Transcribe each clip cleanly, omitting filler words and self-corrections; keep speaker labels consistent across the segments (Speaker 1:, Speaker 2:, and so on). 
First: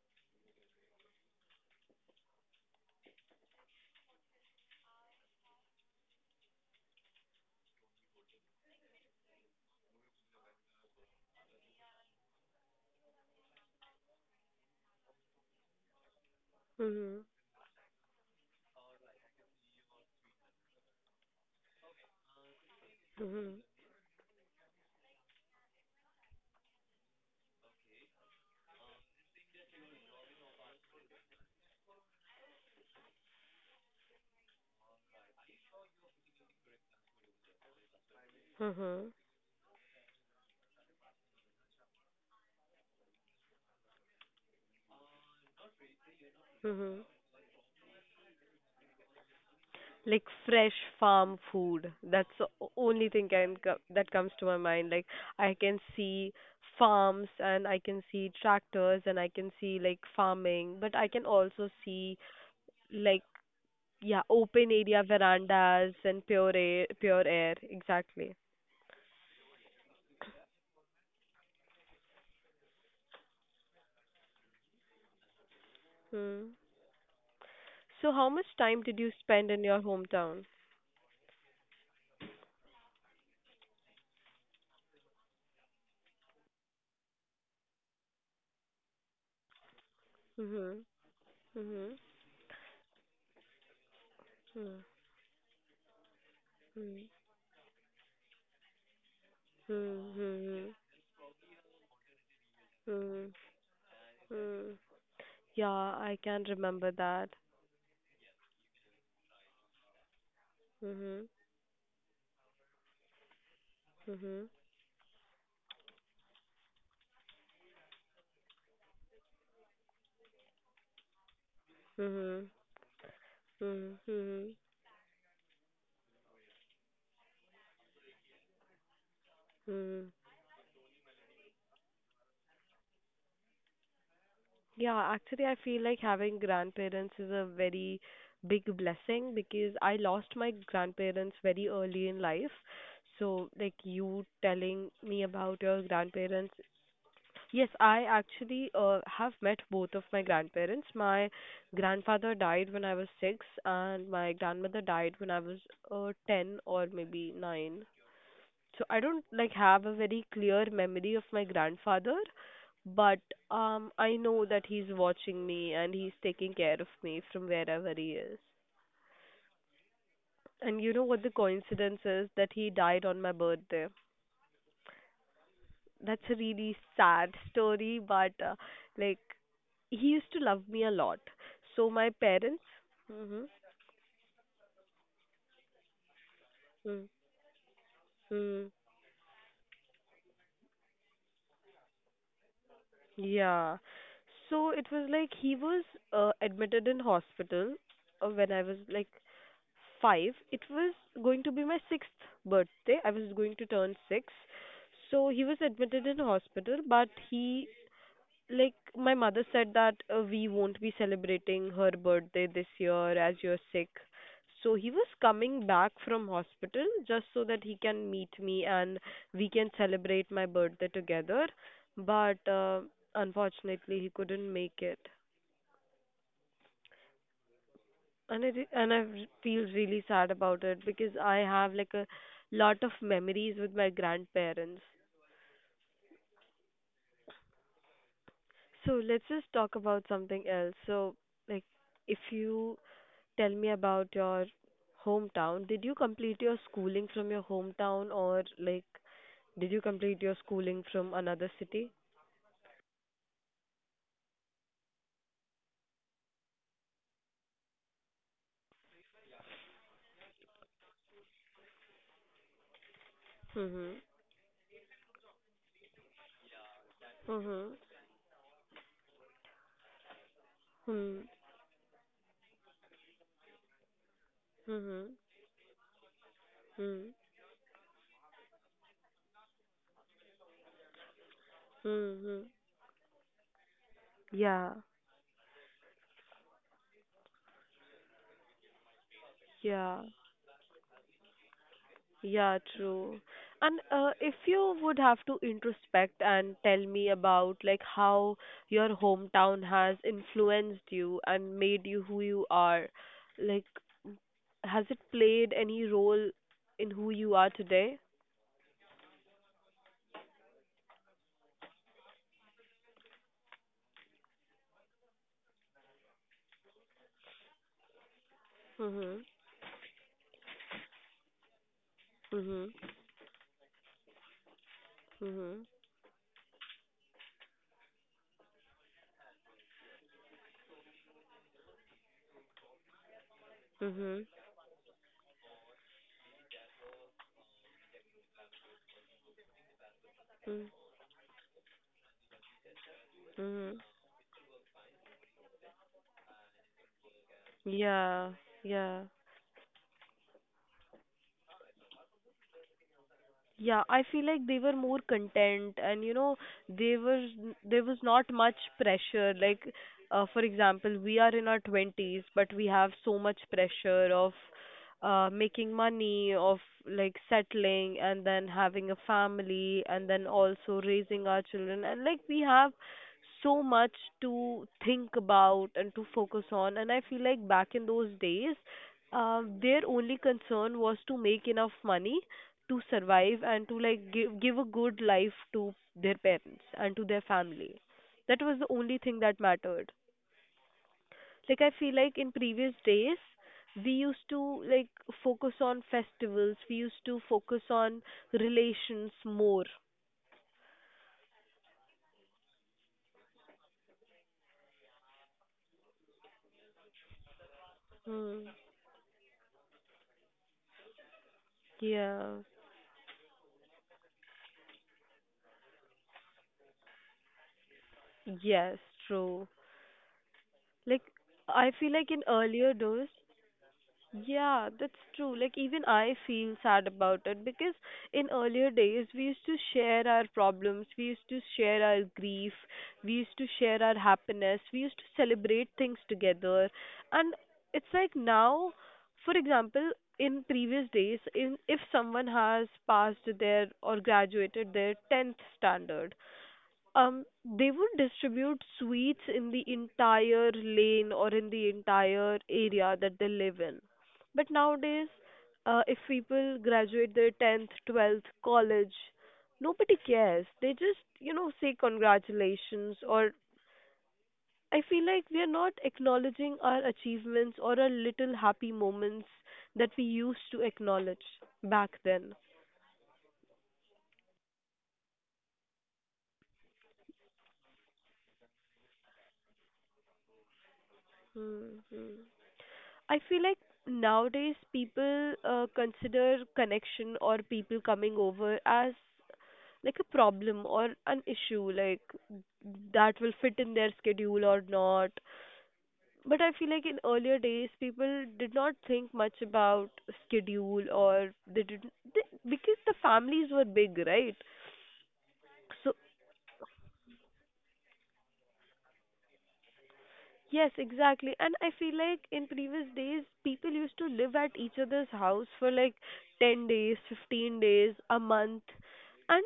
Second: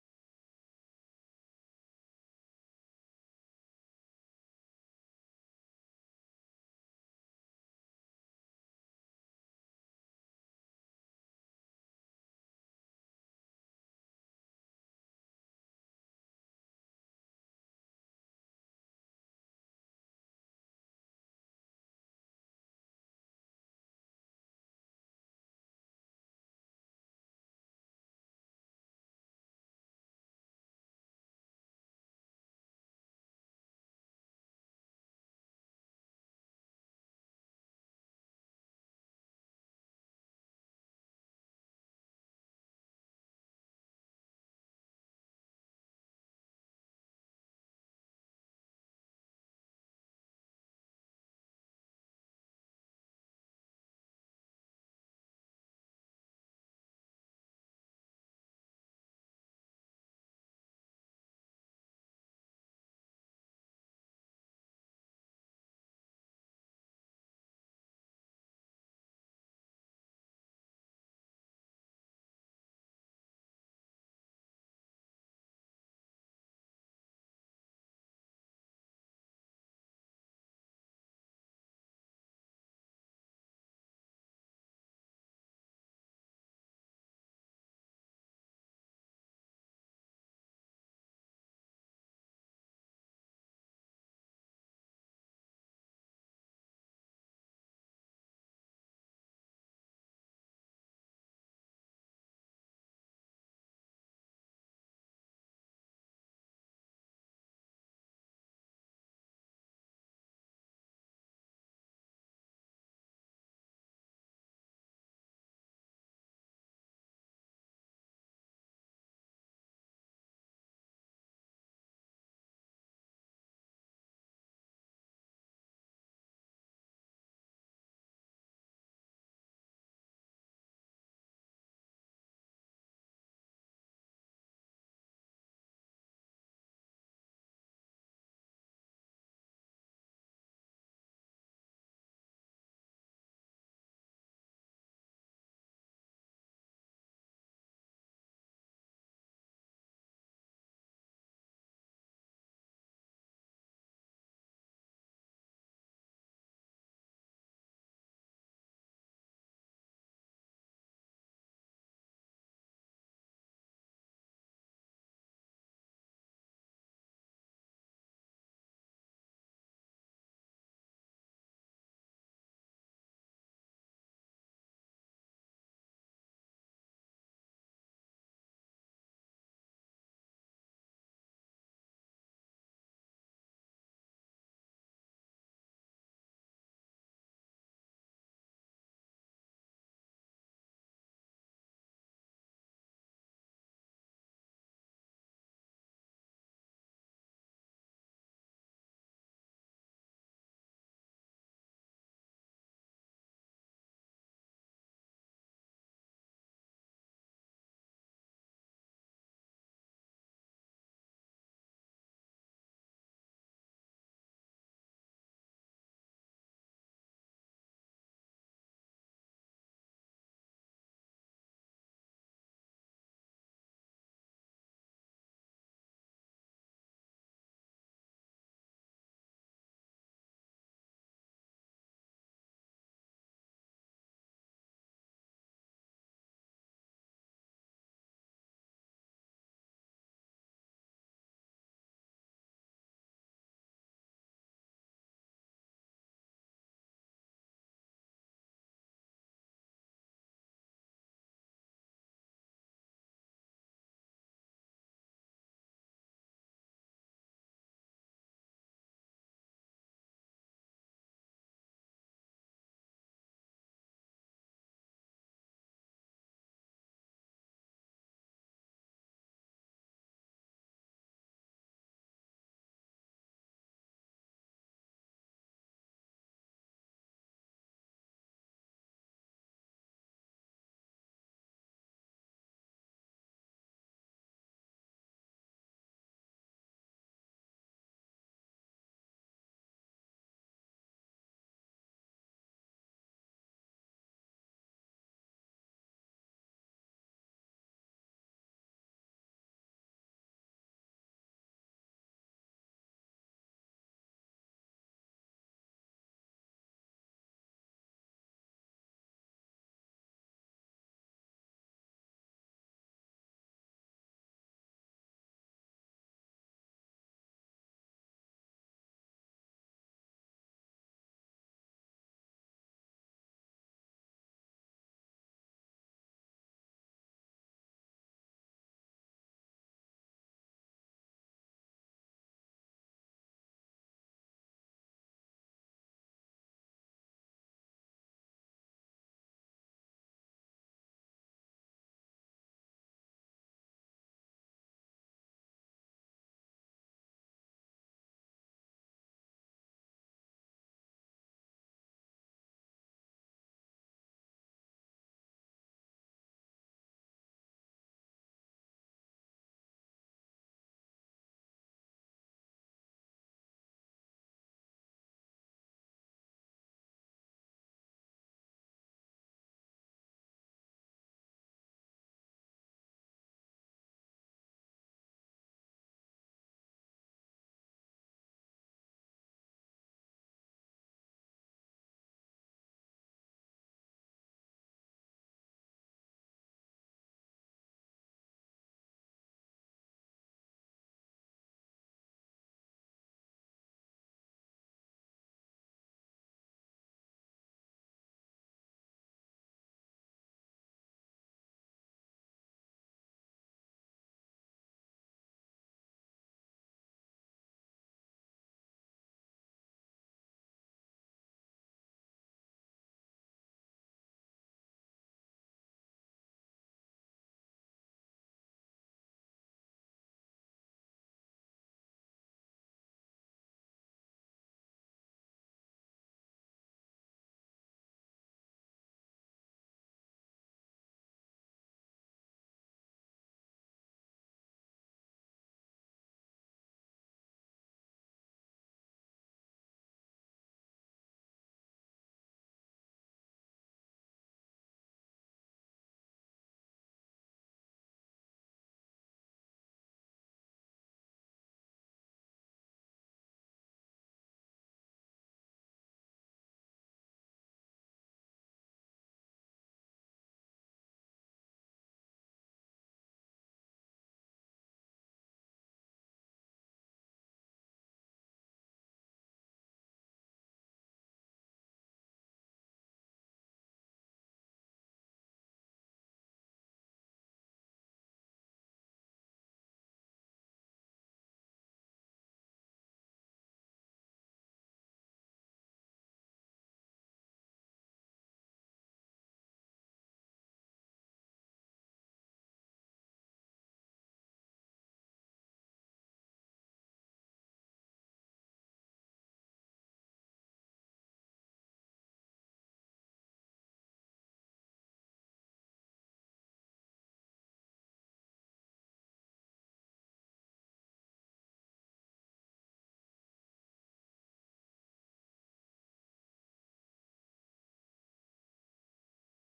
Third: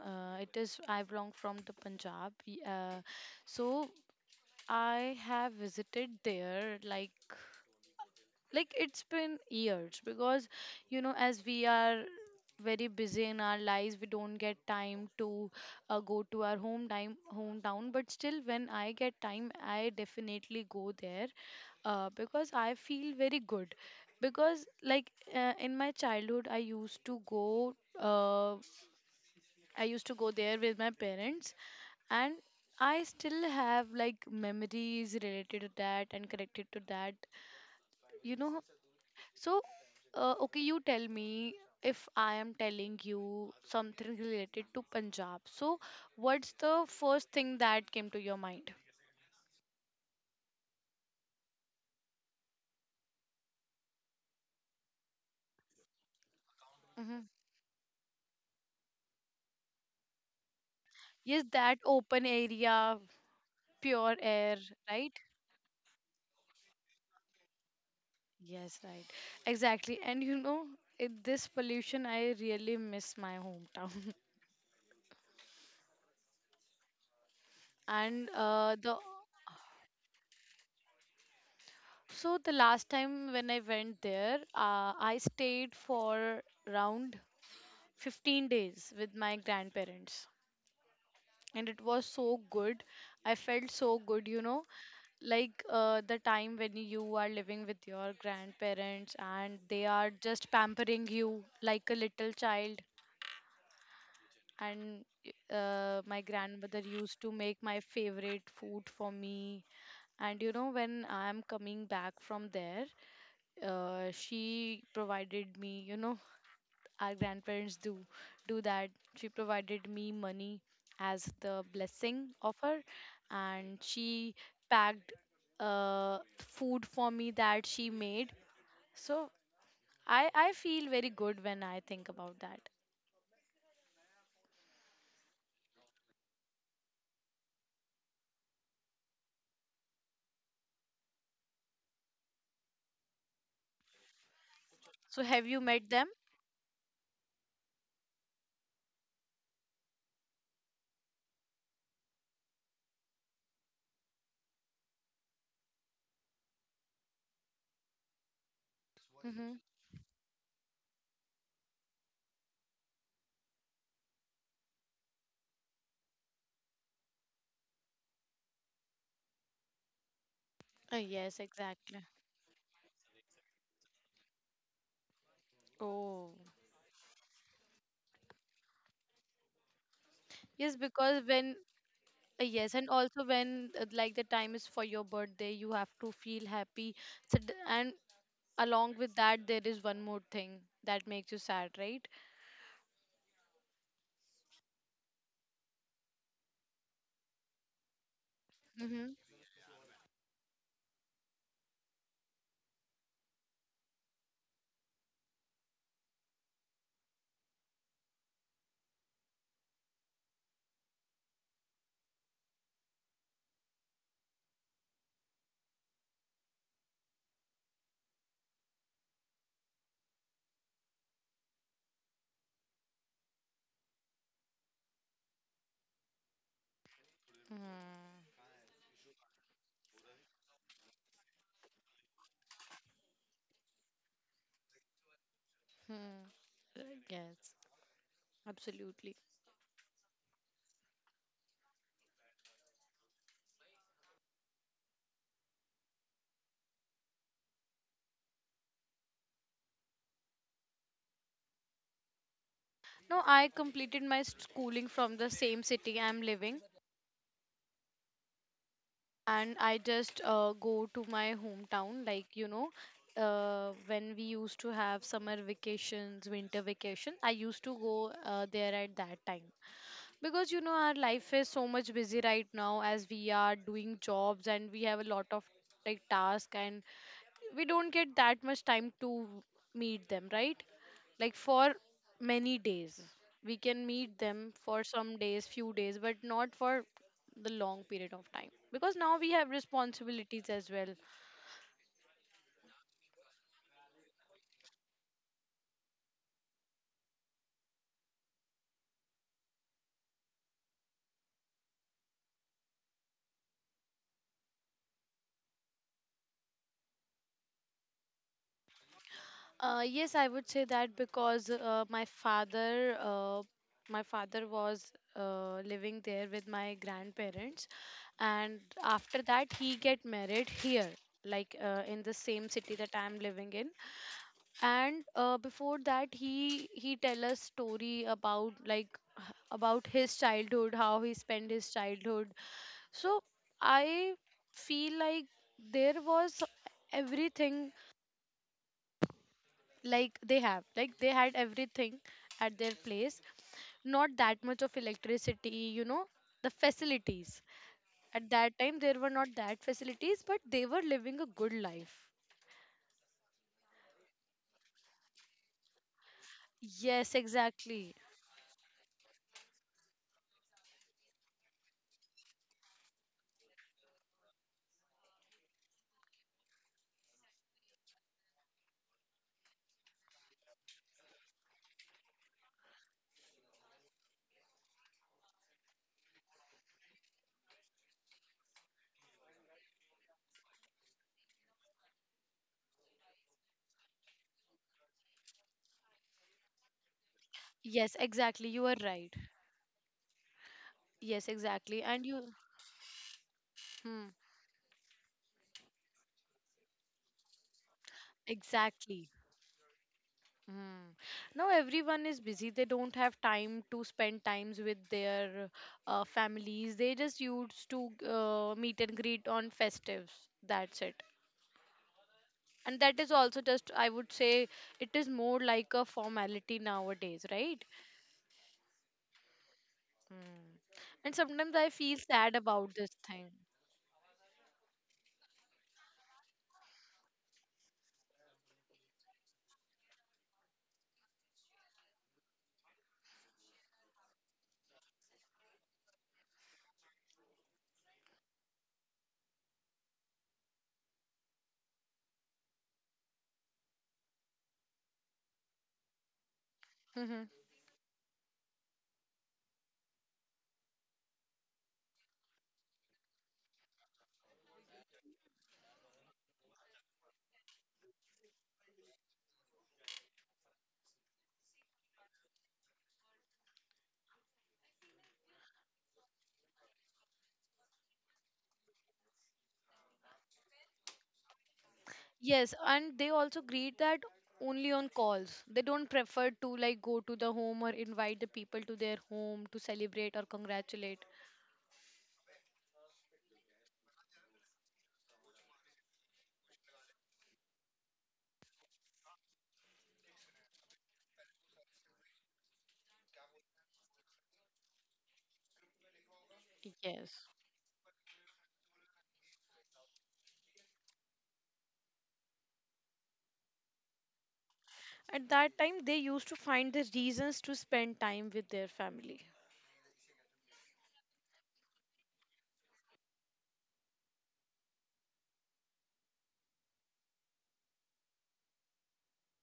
Speaker 1: It is I belong from the Punjab. So I have visited there like it's been years because you know, as we are very busy in our lives, we don't get time to go to our
Speaker 2: Mhm.
Speaker 1: hometown. But still, when I get time, I definitely go there, because I feel very
Speaker 2: Mhm.
Speaker 1: good. Because in my childhood I used to go there with my parents, and I still have like memories related to that and connected to that. You know,
Speaker 2: Mhm.
Speaker 1: So, okay, you tell me, if I am telling you something related to Punjab, so what's the
Speaker 2: Mhm.
Speaker 1: first thing that came to your mind?
Speaker 2: Like fresh farm food. That's the only thing that comes to my mind. Like, I can see farms
Speaker 1: Hmm.
Speaker 2: and I can see tractors and I can see like farming, but I can
Speaker 1: Yes,
Speaker 2: also
Speaker 1: that
Speaker 2: see
Speaker 1: open area,
Speaker 2: like,
Speaker 1: pure
Speaker 2: yeah,
Speaker 1: air,
Speaker 2: open area
Speaker 1: right?
Speaker 2: verandas and pure air, pure air. Exactly.
Speaker 1: Yes, right. Exactly. And you know, in this pollution, I really miss my hometown.
Speaker 2: Hmm. So how
Speaker 1: And
Speaker 2: much time
Speaker 1: the
Speaker 2: did you spend in your hometown?
Speaker 1: so the last time when I went there, I stayed for around 15 days with my grandparents.
Speaker 2: Mhm.
Speaker 1: And it
Speaker 2: Mhm.
Speaker 1: was so good. I felt so good, you know,
Speaker 2: Mhm.
Speaker 1: the time when
Speaker 2: Mhm.
Speaker 1: you are living with your grandparents and they are just
Speaker 2: Mhm.
Speaker 1: pampering you like a little child.
Speaker 2: Mhm. Mhm.
Speaker 1: And
Speaker 2: Yeah, I
Speaker 1: my
Speaker 2: can
Speaker 1: grandmother
Speaker 2: remember
Speaker 1: used
Speaker 2: that.
Speaker 1: to make my favorite food for me. And you know, when
Speaker 2: Mhm.
Speaker 1: I'm coming back from there,
Speaker 2: Mhm.
Speaker 1: she provided me, you know, our grandparents do that. She provided me money as the blessing
Speaker 2: Mhm.
Speaker 1: of her, and
Speaker 2: Mhm.
Speaker 1: she
Speaker 2: Mhm.
Speaker 1: packed food for me that she made. So
Speaker 2: Mhm.
Speaker 1: I feel very good when I think about that.
Speaker 2: Yeah, actually I feel like having grandparents is a very big blessing because I lost my grandparents very early in life. So like, you telling
Speaker 1: So
Speaker 2: me
Speaker 1: have you
Speaker 2: about your
Speaker 1: met them?
Speaker 2: grandparents. Yes, I actually have met both of my grandparents. My grandfather died when I was 6, and my grandmother died when I was 10 or maybe 9. So I don't like
Speaker 1: Mm-hmm.
Speaker 2: have a very clear memory of my grandfather, but I know that he's watching me and he's taking care of me from wherever he is. And you know what the
Speaker 1: Yes, exactly.
Speaker 2: coincidence is? That he died on my birthday. That's
Speaker 1: Oh,
Speaker 2: a really sad story, but like, he used to love
Speaker 1: yes,
Speaker 2: me a lot.
Speaker 1: because when
Speaker 2: So my parents.
Speaker 1: yes, and also
Speaker 2: Mhm.
Speaker 1: when like the time is for your birthday, you have to feel happy.
Speaker 2: Mm.
Speaker 1: So, and
Speaker 2: Hmm. Mm-hmm.
Speaker 1: along with that there is one more thing that makes you sad, right?
Speaker 2: Yeah. So it was like he was admitted in hospital when I was like
Speaker 1: Mm-hmm.
Speaker 2: five. It was going to be my sixth birthday. I was going to turn six. So he was admitted in hospital, but he, like, my mother said that we won't be celebrating her birthday this year as you're sick. So he was coming back from hospital just so that he can meet me and we can celebrate my birthday together. But unfortunately, he couldn't make it. And I feel really sad about it because I have like a lot of memories with my grandparents.
Speaker 1: Hmm, yes,
Speaker 2: So let's
Speaker 1: absolutely.
Speaker 2: just talk about something else. So, like, if you tell me about your hometown, did you complete your schooling from your hometown, or like, did you complete your schooling from another city?
Speaker 1: No, I completed my schooling from the same city I'm living, and I just go to my hometown, like, you know,
Speaker 2: Mhm.
Speaker 1: when we used to have summer vacations, winter vacation, I used to
Speaker 2: Mhm.
Speaker 1: go there at that time. Because you know, our
Speaker 2: Hmm.
Speaker 1: life is so much busy right now as we are doing jobs, and we have a
Speaker 2: Mhm.
Speaker 1: lot of like task, and
Speaker 2: Hmm.
Speaker 1: we don't get that much time to meet them, right? Like for
Speaker 2: Hmm. Hmm.
Speaker 1: many days. We can meet them
Speaker 2: Yeah.
Speaker 1: for some days, few days, but not for the long period of time, because now we have
Speaker 2: Yeah.
Speaker 1: responsibilities as well.
Speaker 2: Yeah, true. And if you would have to introspect and tell me about like how your hometown has influenced you and made you who you are, like, has it played any role in who you are today?
Speaker 1: Yes, I would say that. Because my father was living there with my grandparents, and
Speaker 2: Mhm.
Speaker 1: after that he get married here, in the same city
Speaker 2: Mhm.
Speaker 1: that I'm living in. And
Speaker 2: Mhm.
Speaker 1: before that he tell us story about like about his childhood, how he spent his childhood. So I
Speaker 2: Mhm.
Speaker 1: feel like there was everything. Like they have,
Speaker 2: Mhm.
Speaker 1: like they had everything at their place.
Speaker 2: Mhm.
Speaker 1: Not that much of electricity, you know, the facilities. At
Speaker 2: Yeah.
Speaker 1: that time, there
Speaker 2: Yeah.
Speaker 1: were not that facilities, but they were living a good life.
Speaker 2: Yeah, I feel like they were more content, and you know, they
Speaker 1: Yes,
Speaker 2: were there
Speaker 1: exactly.
Speaker 2: was not much pressure, like, for example, we are in our 20s, but we have so much pressure of making money, of like settling and then having a family and then also raising our children, and like, we have so much to think about and to focus on. And I feel like back in those days, their only concern was to make enough money to survive and to like give a good life to their parents and to their family.
Speaker 1: Yes,
Speaker 2: That
Speaker 1: exactly,
Speaker 2: was
Speaker 1: you
Speaker 2: the
Speaker 1: are
Speaker 2: only
Speaker 1: right.
Speaker 2: thing that mattered.
Speaker 1: Yes,
Speaker 2: Like, I
Speaker 1: exactly.
Speaker 2: feel
Speaker 1: And
Speaker 2: like in
Speaker 1: you,
Speaker 2: previous days we
Speaker 1: hmm,
Speaker 2: used to, like, focus on festivals, we used to focus on
Speaker 1: exactly.
Speaker 2: relations more.
Speaker 1: Hmm. Now everyone is busy. They don't have time to spend times with their families. They just used to
Speaker 2: Mm.
Speaker 1: meet and greet on festives. That's it.
Speaker 2: Yeah.
Speaker 1: And that is also just, I would say, it is more like a formality nowadays, right?
Speaker 2: Yes, true.
Speaker 1: Hmm.
Speaker 2: Like,
Speaker 1: And sometimes I
Speaker 2: I feel
Speaker 1: feel
Speaker 2: like in
Speaker 1: sad
Speaker 2: earlier
Speaker 1: about this
Speaker 2: days.
Speaker 1: thing.
Speaker 2: Yeah, that's true. Like, even I feel sad about it because in earlier days we used to share our problems, we used to share our grief, we used to share our happiness, we used to celebrate things together. And it's like now, for example, in previous days, in if someone has passed their or graduated their 10th standard, they would distribute sweets in the entire lane or in the entire area that they live in. But nowadays, if people graduate their 10th, 12th, college, nobody cares. They just, say congratulations. Or I feel like we are not acknowledging our achievements or our little happy moments that we used to acknowledge back then.
Speaker 1: Yes, and they also greet that only on calls. They don't prefer to like go to the home or invite the people to their home to celebrate or congratulate.
Speaker 2: Mm-hmm. I feel like nowadays, people consider connection or people coming over as like a problem or an issue, like, that will fit in their schedule or not. But I feel like in
Speaker 1: Yes.
Speaker 2: earlier days, people did not think much about schedule, or they didn't they, because the families were big, right?
Speaker 1: At that time,
Speaker 2: So,
Speaker 1: they used to find the reasons to spend time with their family.
Speaker 2: yes, exactly. And I feel like in previous days, people used to live at each other's house for like 10 days, 15 days, a month, and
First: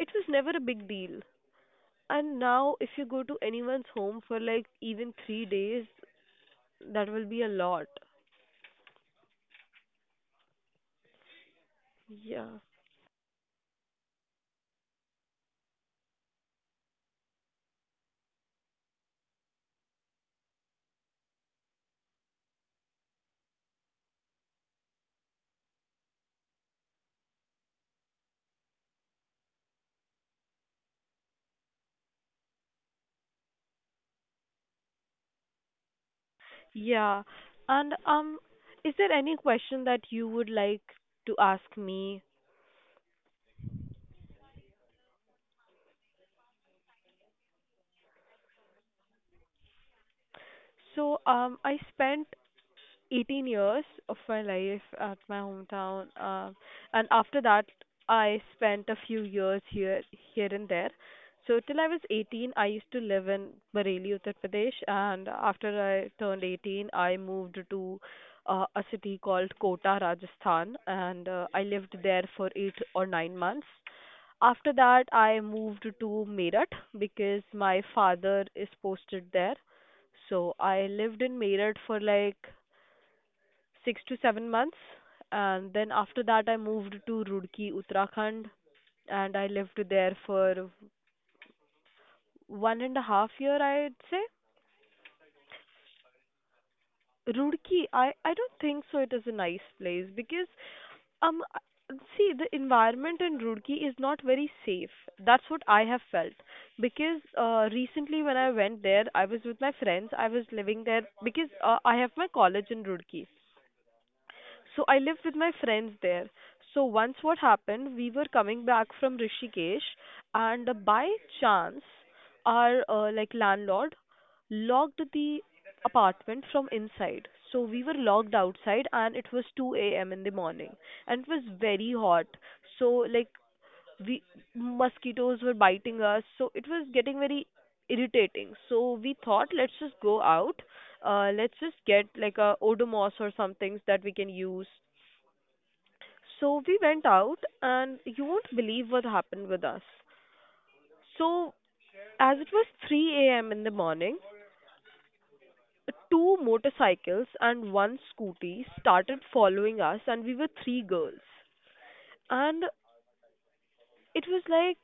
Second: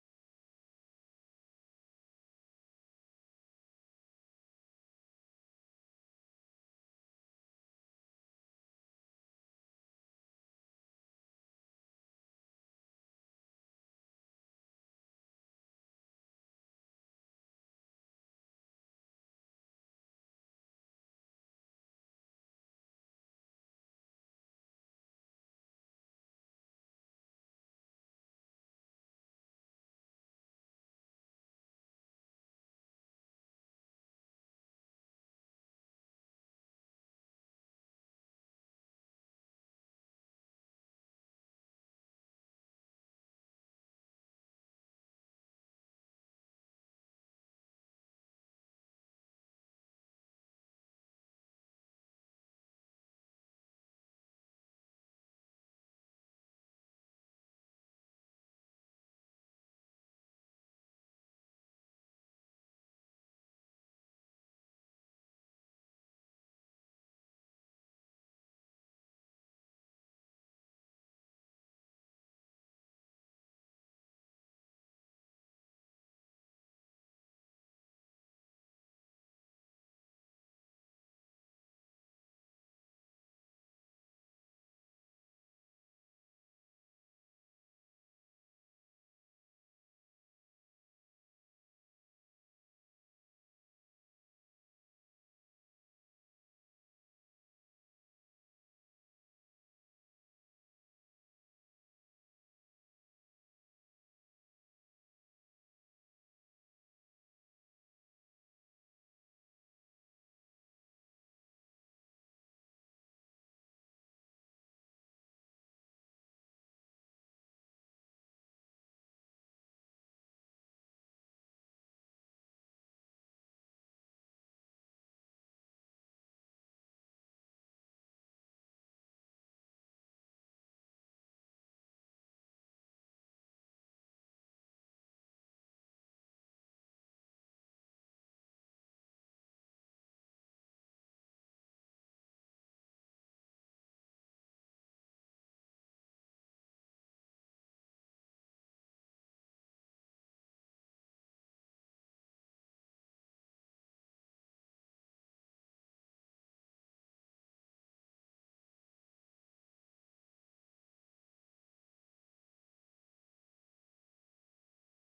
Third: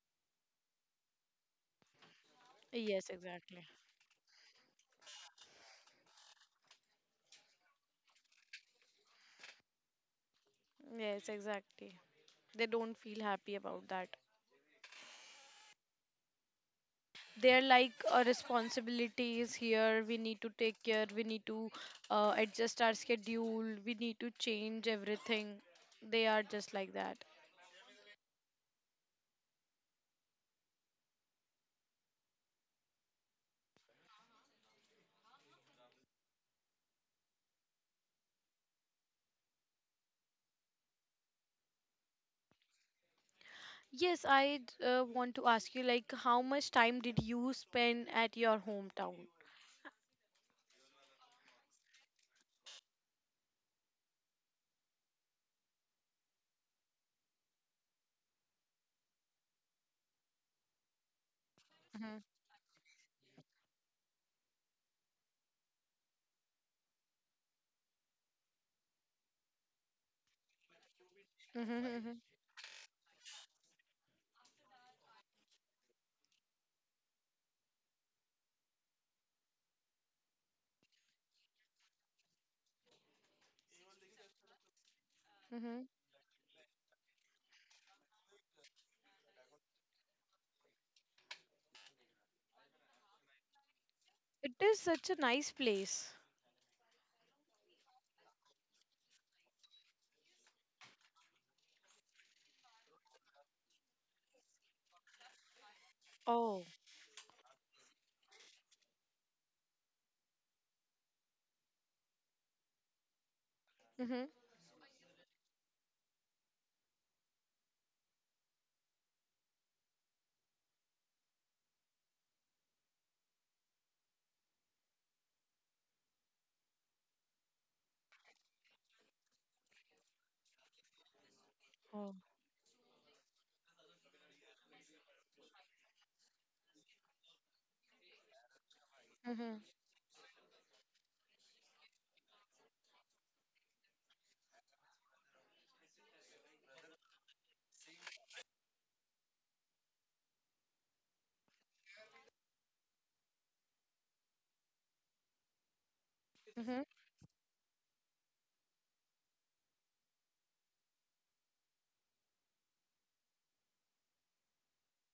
Speaker 2: it was never a big deal. And now, if you
Speaker 1: Yes,
Speaker 2: go to
Speaker 1: exactly.
Speaker 2: anyone's home for like even 3 days, that will be a lot.
Speaker 1: Yes, exactly.
Speaker 2: Yeah.
Speaker 1: They don't feel happy about that. They're like, a responsibility is here. We need to take care. We need to adjust our schedule. We need to change everything. They are just like that.
Speaker 2: Yeah. And is there any question that you would like to ask me?
Speaker 1: Yes, I want to ask you, like, how much time did you spend at your hometown?
Speaker 2: So, I spent 18 years of my life at my hometown, and after that, I spent a few years here, here and there. So till I was
Speaker 1: Mhm.
Speaker 2: 18, I used to live in Bareilly, Uttar Pradesh, and after I turned 18, I moved to a city called Kota, Rajasthan, and I lived
Speaker 1: Mm-hmm.
Speaker 2: there for 8 or 9 months. After that, I moved to Meerut because my father is posted there. So I lived in Meerut for like 6 to 7 months. And
Speaker 1: Mm-hmm.
Speaker 2: then after that, I moved to Roorkee, Uttarakhand, and I lived there for one and a half year, I'd say.
Speaker 1: It is such a nice place.
Speaker 2: Roorkee, I don't think so it is a nice place, because um see, the environment in Roorkee is not very safe. That's what I have felt,
Speaker 1: Oh.
Speaker 2: because recently, when I went there, I was with my friends. I was living there because I have my college in Roorkee.
Speaker 1: Mm-hmm.
Speaker 2: So I lived with my friends there. So once what happened, we were coming back from Rishikesh, and by chance, our like, landlord locked the apartment from inside. So we were locked outside, and it was 2 a.m. in the morning, and it was very
Speaker 1: Oh.
Speaker 2: hot. So, like, we mosquitoes were biting us, so it was getting very irritating. So we thought,
Speaker 1: Mm-hmm.
Speaker 2: let's just go out. Let's just get like a Odomos or some things that we can use, so we went out, and you won't believe what happened with us. So, as it was 3 a.m. in the morning, two
Speaker 1: Mm-hmm.
Speaker 2: motorcycles and one scooty started following us, and we were three girls. And it was like,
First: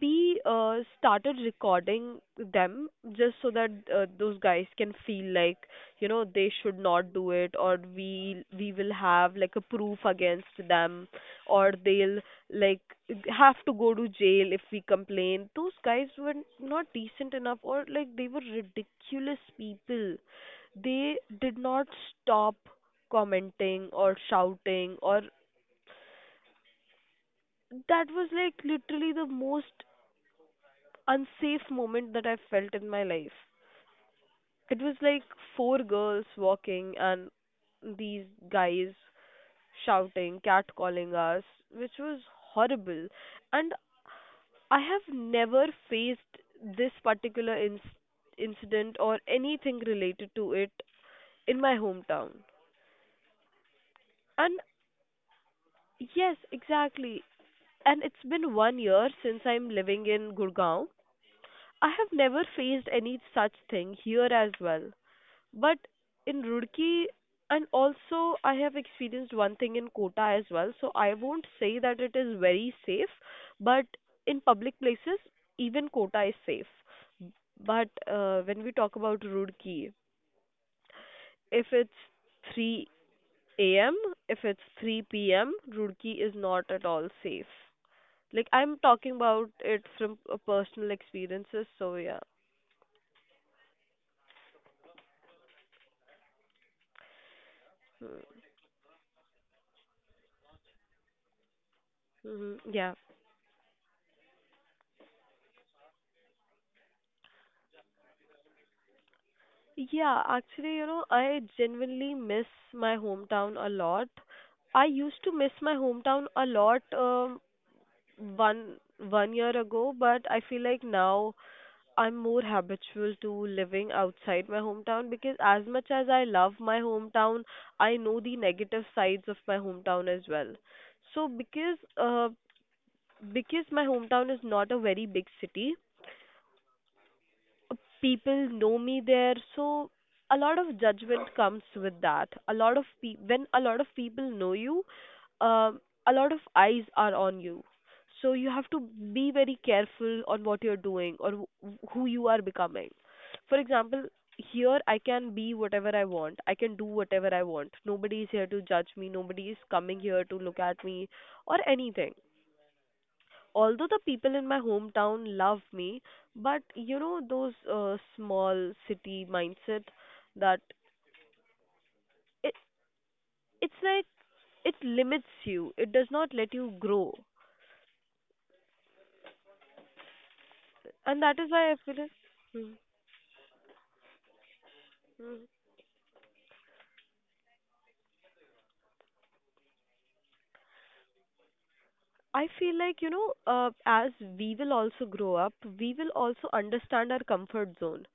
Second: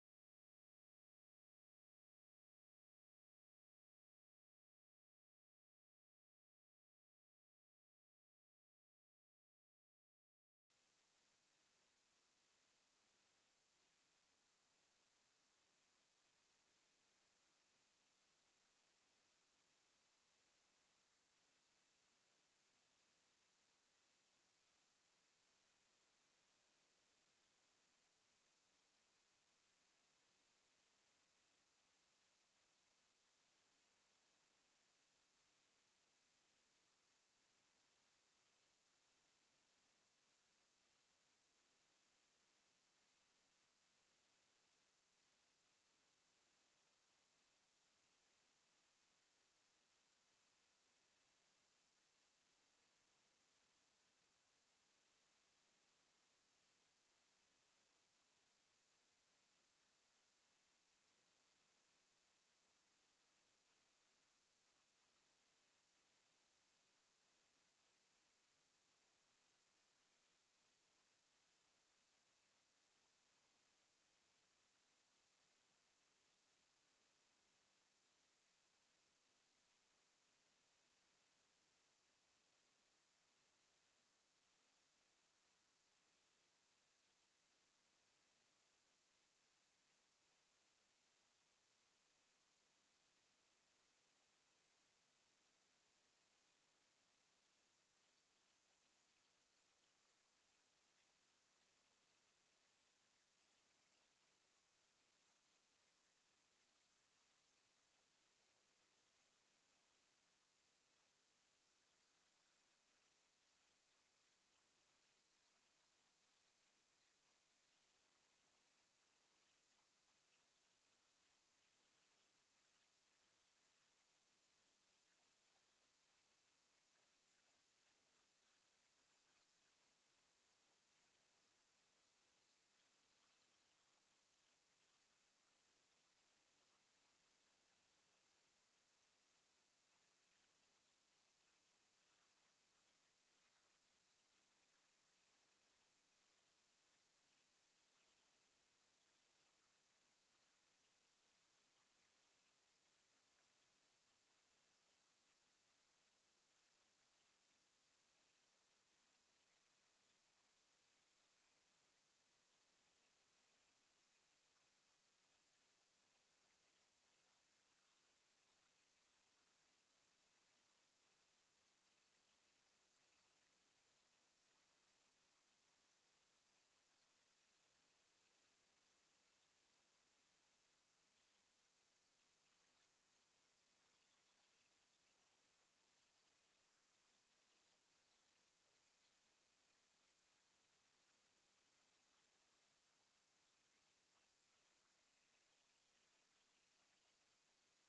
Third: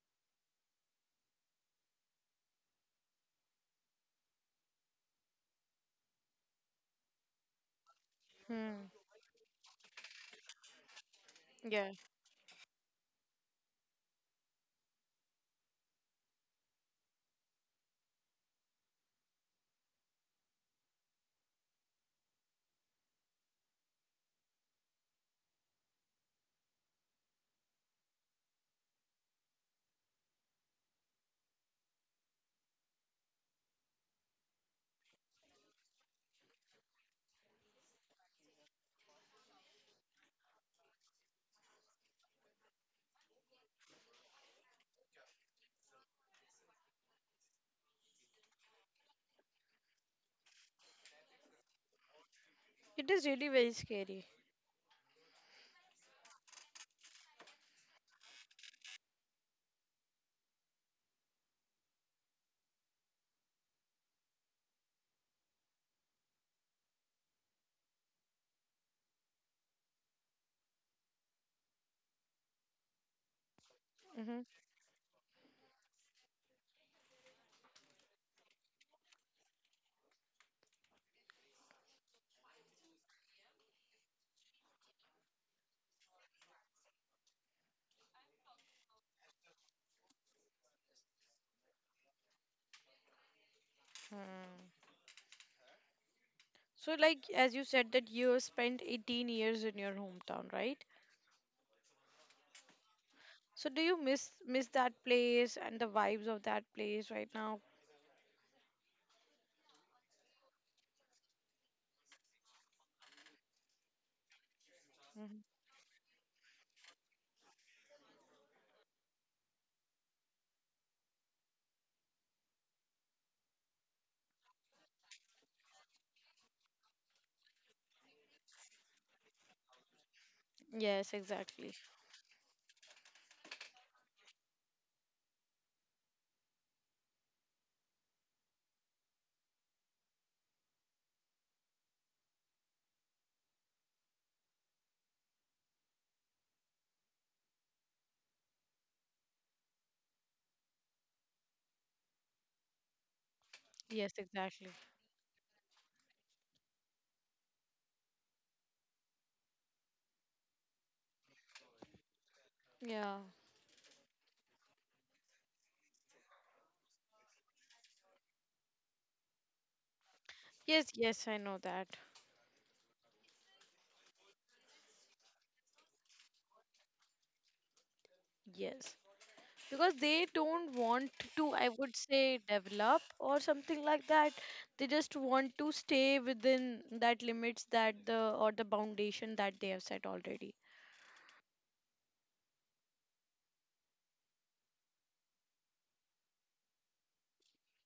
Speaker 2: we started recording them, just so that those guys can feel like, they should not do it, or we will have
Speaker 1: Mm.
Speaker 2: like a proof against them, or they'll
Speaker 1: Yeah,
Speaker 2: like have to go to jail if we complain. Those guys were not decent enough, or like, they were ridiculous people. They did not stop commenting or shouting, or that was like literally the most unsafe moment that I felt in my life. It was like four girls walking, and these guys shouting, catcalling us, which was horrible. And I have never faced this particular incident or anything related to it in my hometown.
Speaker 1: it is really very
Speaker 2: And
Speaker 1: scary.
Speaker 2: yes, exactly. And it's been one year since I'm living in Gurgaon. I have never faced any such thing here as well. But in Roorkee, and also I have experienced one thing in Kota as well, so I won't say that it is very safe, but in
Speaker 1: Mm-hmm.
Speaker 2: public places, even Kota is safe. But when we talk about Roorkee, if it's 3 a.m., if it's 3 p.m., Roorkee is not at all safe. Like, I'm talking about it from personal experiences, so yeah.
Speaker 1: Hmm. So, like, as you said that you spent 18 years in your hometown, right?
Speaker 2: Mm-hmm. Yeah.
Speaker 1: So, do you miss that place and the vibes of that place right now?
Speaker 2: Yeah, actually, I genuinely miss my hometown a lot. I used to miss
Speaker 1: Mhm.
Speaker 2: my hometown a lot, one one year ago, but I feel like now I'm more habitual to living outside my hometown, because as much as I love my hometown, I know the negative sides of my hometown as well. So,
Speaker 1: Yes, exactly.
Speaker 2: because my hometown is not a very big city, people know me there. So a lot of judgment comes with that. A lot of pe- When a lot of people know you, um, a lot of eyes are on you, so you have to be very careful on what you're doing or who you are becoming. For example,
Speaker 1: Yes,
Speaker 2: here I
Speaker 1: exactly.
Speaker 2: can be whatever I want, I can do whatever I want. Nobody is here to judge me, nobody is coming here to look at me or anything.
Speaker 1: Yeah.
Speaker 2: Although the people in my hometown love me, but you know, those small city mindset, that
Speaker 1: Yes, yes, I know that.
Speaker 2: it it's like, it limits you. It does not let you grow,
Speaker 1: Yes. Because they don't
Speaker 2: and that
Speaker 1: want
Speaker 2: is why I
Speaker 1: to, I
Speaker 2: feel like,
Speaker 1: would say,
Speaker 2: hmm,
Speaker 1: develop or something like that. They just want to stay within that limits that the, or the foundation that they have set already.
Speaker 2: I feel like, as we will also grow up, we will also understand our comfort zone.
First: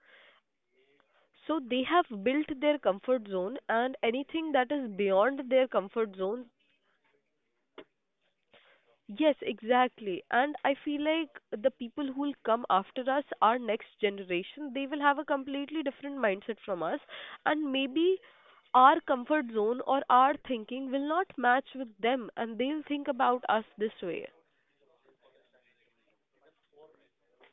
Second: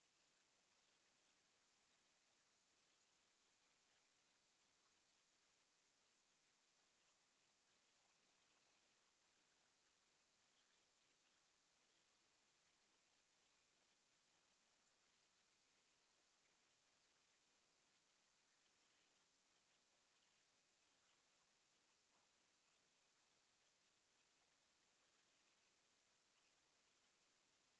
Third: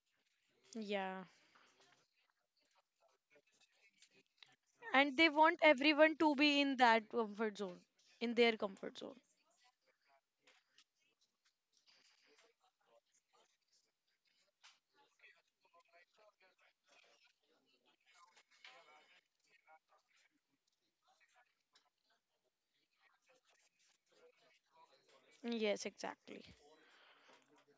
Speaker 1: Yeah.
Speaker 2: So they have built their comfort zone, and anything that is
Speaker 1: And they
Speaker 2: beyond
Speaker 1: want
Speaker 2: their
Speaker 1: everyone
Speaker 2: comfort
Speaker 1: to
Speaker 2: zone,
Speaker 1: be in that comfort zone, in their comfort zone.
Speaker 2: yes, exactly. And I feel like the people who will come after us, our next generation, they will have a completely different mindset from us. And maybe our comfort zone or our thinking will not match with them, and they'll think about us this way.
Speaker 1: Yes, exactly.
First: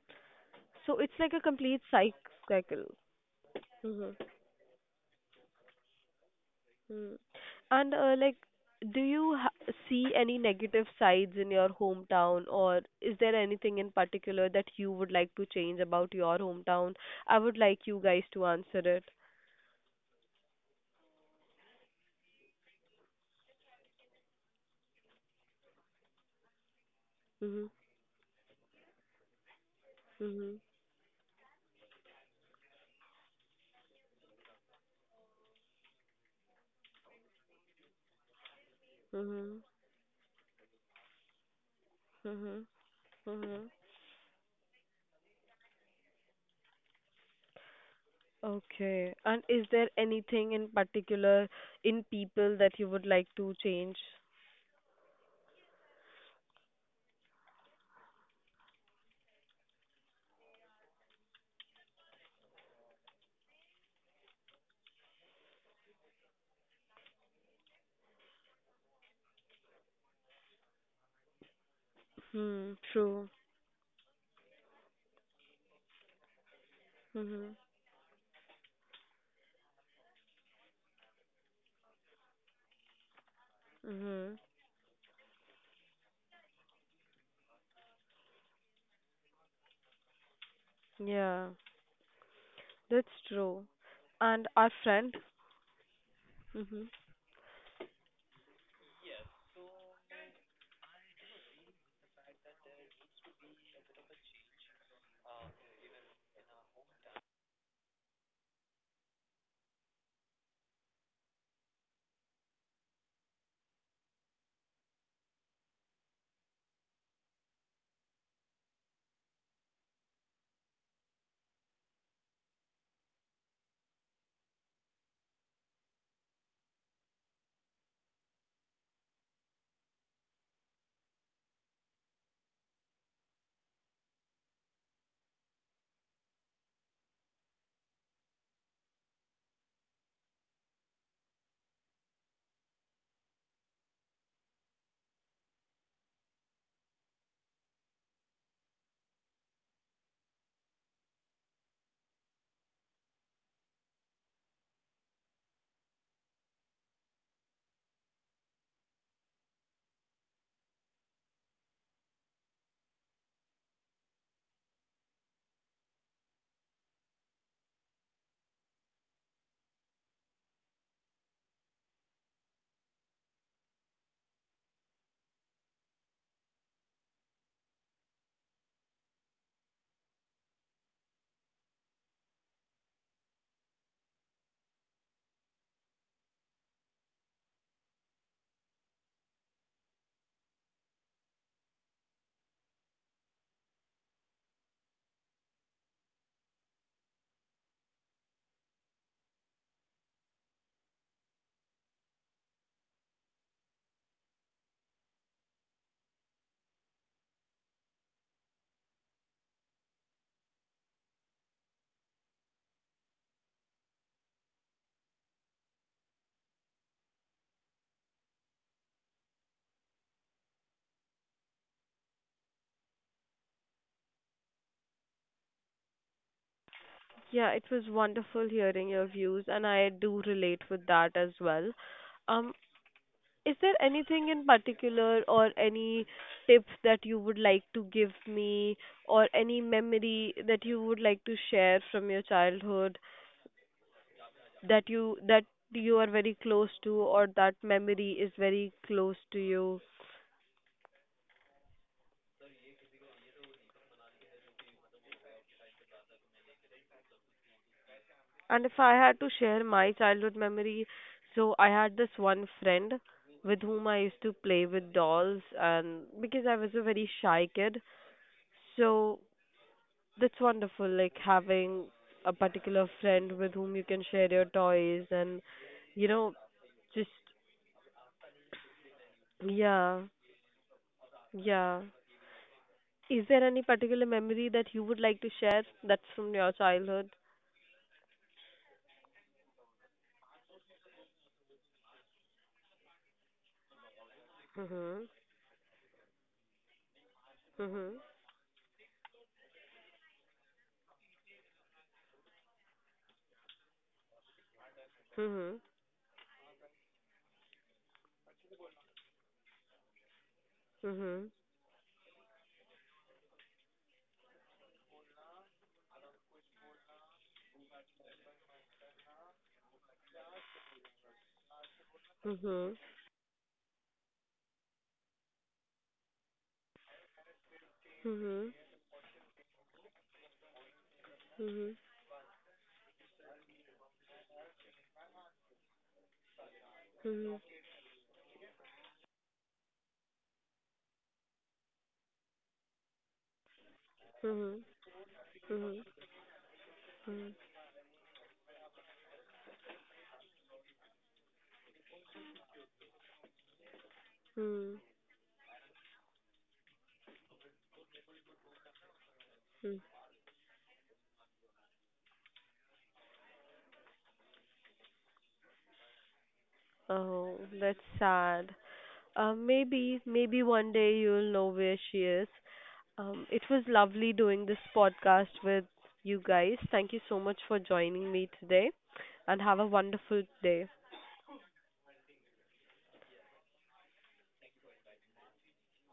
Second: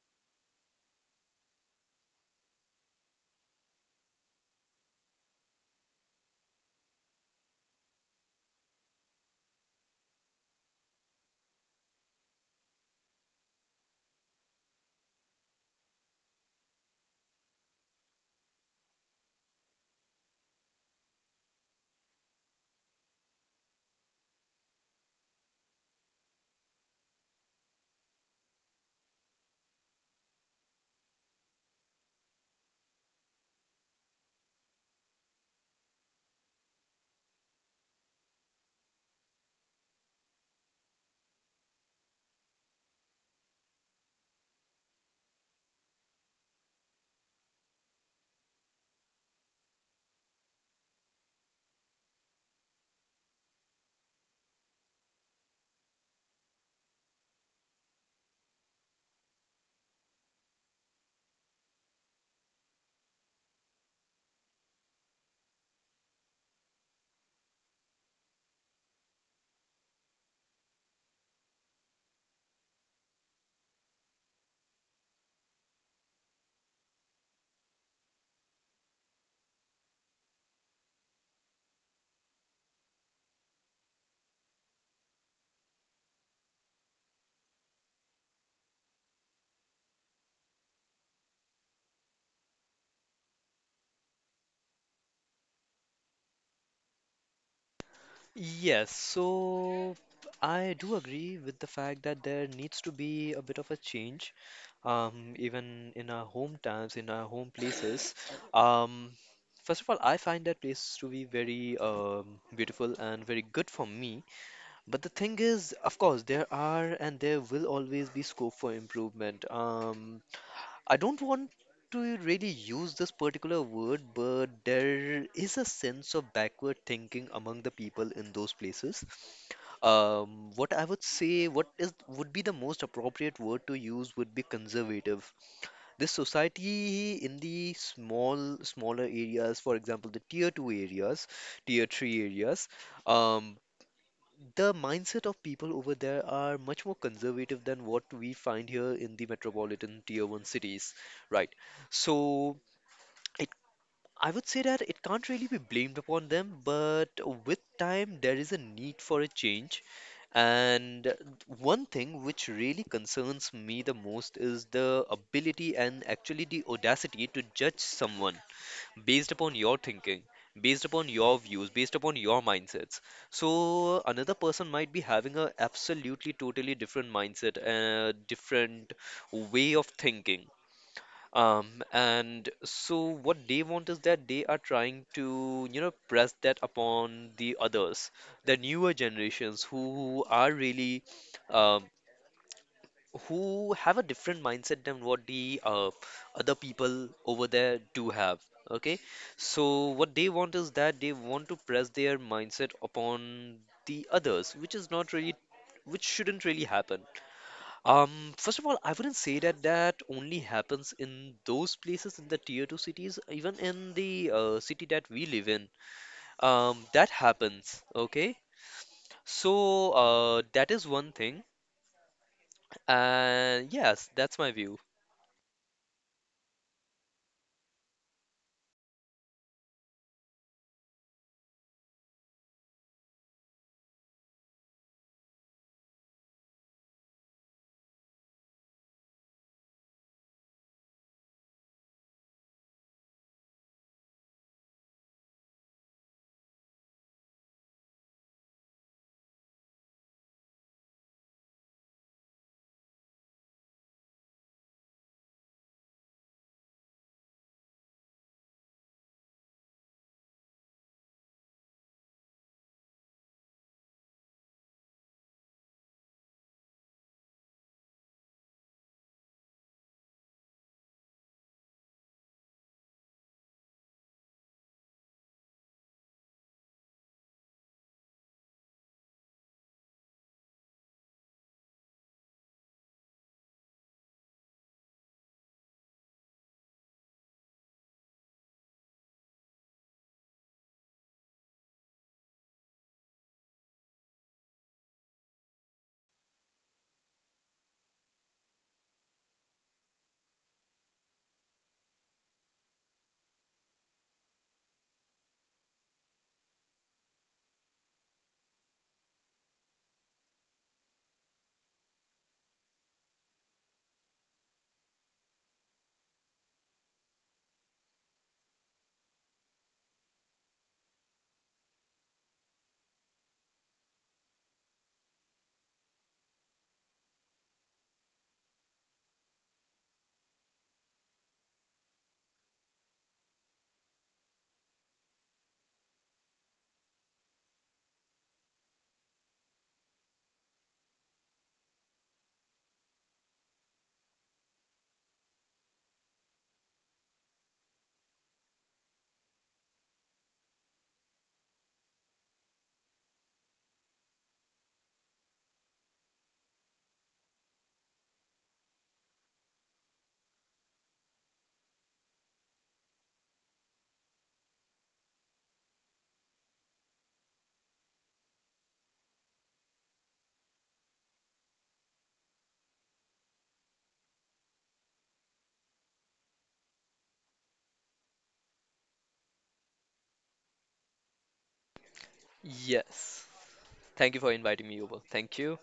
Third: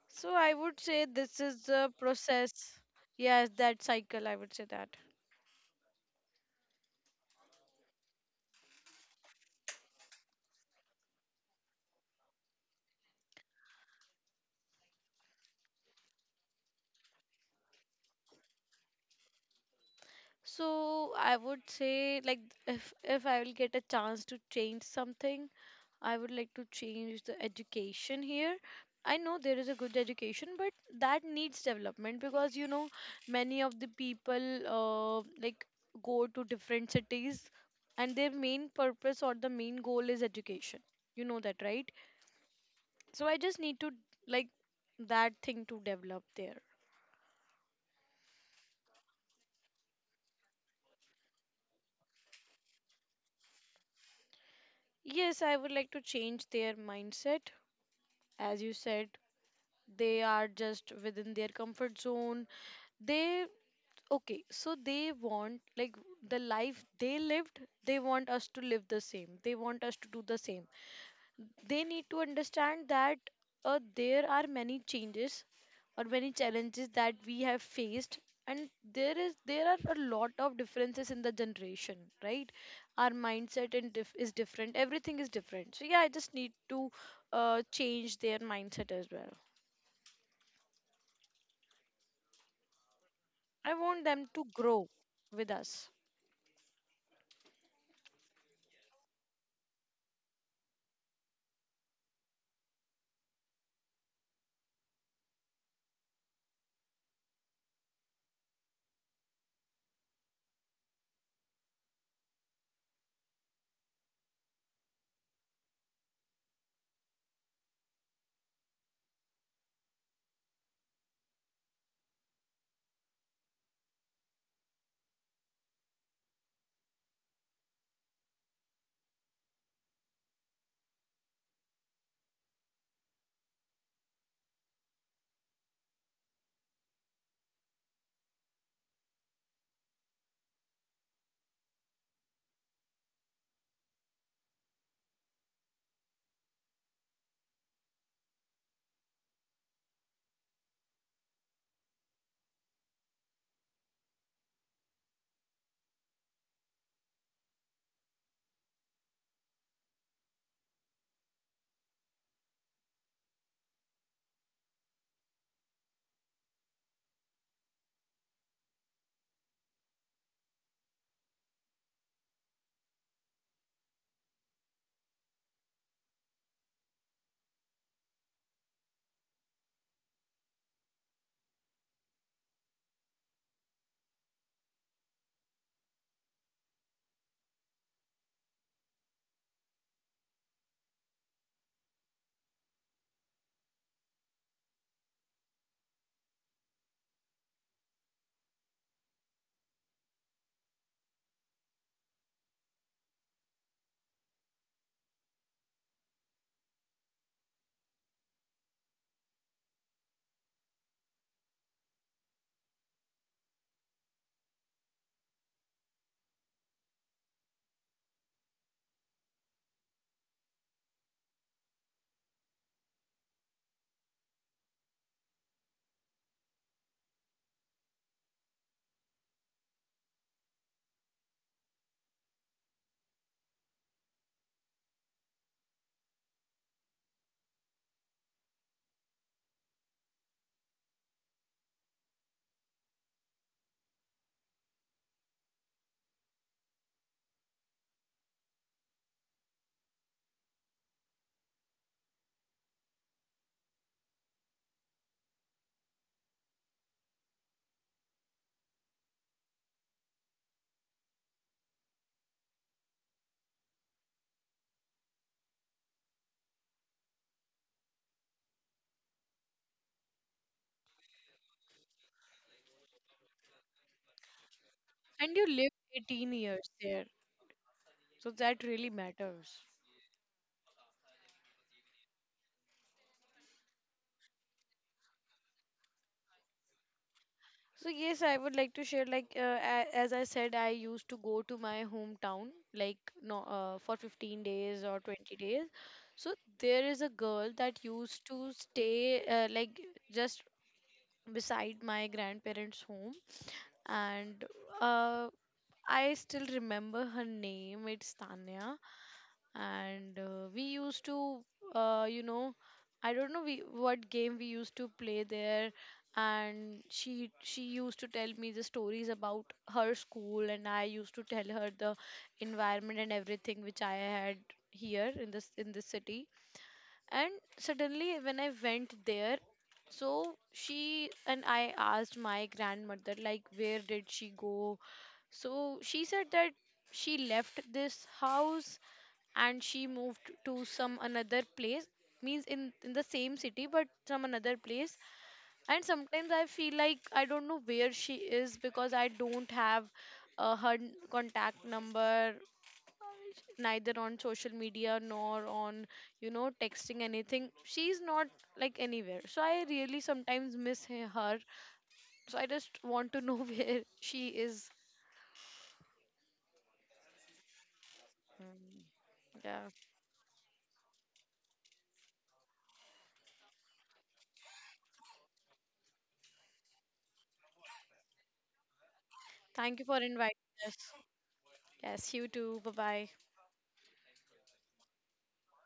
Speaker 1: So I would say
Speaker 2: So it's
Speaker 1: this
Speaker 2: like a
Speaker 1: is
Speaker 2: complete
Speaker 1: a
Speaker 2: psych
Speaker 1: process.
Speaker 2: cycle.
Speaker 1: Yes, that
Speaker 2: Hmm.
Speaker 1: cycle, I would say that.
Speaker 2: Mm. And like, do you see any negative sides in your hometown, or is there anything in particular that you would like to change about your hometown? I would like you guys to answer it.
Speaker 1: So I would say like, if I will get a chance to change something, I would like to change the
Speaker 2: Mhm.
Speaker 1: education here. I know there is a good
Speaker 2: Mhm.
Speaker 1: education, but that needs development. Because you know, many of the people like go to different cities, and their main purpose or
Speaker 2: Mhm.
Speaker 1: the main goal is education. You know that, right?
Speaker 2: Mhm.
Speaker 1: So I
Speaker 2: Mhm.
Speaker 1: just need to like that thing to develop there.
Speaker 2: Okay. And is there anything in particular in people that you would like to change?
Speaker 1: Yes, I would like to change their mindset. As you said, they are just within their comfort zone. They, okay, so they want like the life they lived, they want us to live the same, they want us to do the same. They need to
Speaker 2: Hmm.
Speaker 1: understand
Speaker 2: True.
Speaker 1: that there are many changes or many challenges that
Speaker 2: Mhm.
Speaker 1: we have faced, and there are a lot of differences in the generation, right? Our mindset and
Speaker 2: Mhm.
Speaker 1: is different, everything is different. So yeah, I just need to change their mindset as well.
Speaker 2: Yeah. That's true.
Speaker 1: I want
Speaker 2: And
Speaker 1: them
Speaker 2: our
Speaker 1: to
Speaker 2: friend.
Speaker 1: grow with us.
Speaker 2: Mhm.
Speaker 3: Yes, so I do agree with the fact that there needs to be a bit of a change, even in our hometowns, in our home places. Um, First of all, I find that place to be very beautiful and very good for me. But the thing is, of course, there are and there will always be scope for improvement. I don't want to really use this particular word, but there is a sense of backward thinking among the people in those places. What I would say, what is would be the most appropriate word to use would be conservative. This society in the smaller areas, for example, the tier two areas, tier three areas, um, the mindset of people over there are much more conservative than what we find here in the metropolitan tier one cities, right? So it, I would say that it can't really be blamed upon them, but with time there is a need for a change. And one thing which really concerns me the most is the ability and actually the audacity to judge someone based upon your thinking, based upon your views, based upon your mindsets. So another person might be having a absolutely totally different mindset, a different way of thinking. And so what they want is that they are trying to, press that upon the others, the newer generations who are really, um, who have a different mindset than what the other people over there do have. Okay, so what they want is that they want to press their mindset upon the others, which is not really, which shouldn't really happen. Um, First of all, I wouldn't say that that only happens in those places in the tier two cities, even in the city that we live in. That happens. Okay, so that is one thing, and yes, that's my view.
Speaker 2: Yeah, it was wonderful hearing your views, and I do relate with that as well. Um, is there anything in particular or any tips that you would like to give me, or any memory that you would like to share from your childhood that you are very close to, or that memory is very close to you? And if I had to share my childhood memory, so I had this one friend with whom I used to play with dolls, and because I was a very shy kid, so that's wonderful, like having a particular friend with whom you can share your toys and,
Speaker 1: And you
Speaker 2: you
Speaker 1: lived
Speaker 2: know,
Speaker 1: 18
Speaker 2: just,
Speaker 1: years there, so that really
Speaker 2: yeah,
Speaker 1: matters.
Speaker 2: yeah. Is there any particular memory that you would like to share that's from your childhood?
Speaker 1: So yes, I would like to share like as I said, I used to go to my hometown like, no, for 15 days or
Speaker 2: Mhm.
Speaker 1: 20 days. So there is a girl that
Speaker 2: Mhm.
Speaker 1: used to stay like just beside my grandparents' home, and
Speaker 2: Mhm.
Speaker 1: uh, I still remember her name. It's Tanya. And we
Speaker 2: Mhm.
Speaker 1: used to you know, I don't know we, what game we used to play there. And she used to tell me the stories about her school, and I used to tell her the
Speaker 2: Mhm.
Speaker 1: environment and everything which I had here in this city. And suddenly when
Speaker 2: Mhm.
Speaker 1: I went there, so she, and
Speaker 2: Mhm.
Speaker 1: I asked my grandmother, like, where did she go? So she said that she
Speaker 2: Mhm.
Speaker 1: left this house and she moved to some another place. Means in the same city, but some
Speaker 2: Mhm.
Speaker 1: another place.
Speaker 2: Mhm.
Speaker 1: And sometimes I feel like
Speaker 2: Mhm.
Speaker 1: I don't know where she is, because I don't have her contact number, neither on social
Speaker 2: Mhm.
Speaker 1: media nor on, you know, texting, anything. She's not like anywhere. So
Speaker 2: Mhm.
Speaker 1: I really sometimes miss her. So I just want to know where she is.
Speaker 2: Oh, that's sad.
Speaker 1: Mm,
Speaker 2: Uh,
Speaker 1: yeah,
Speaker 2: maybe, maybe one day you'll know where she is. It was lovely doing this podcast with you guys. Thank you so much for joining me today, and have a
Speaker 1: thank you
Speaker 2: wonderful
Speaker 1: for
Speaker 2: day.
Speaker 1: inviting us. Yes, you too, bye bye.
Speaker 3: Yes. Thank you for inviting me over. Thank you.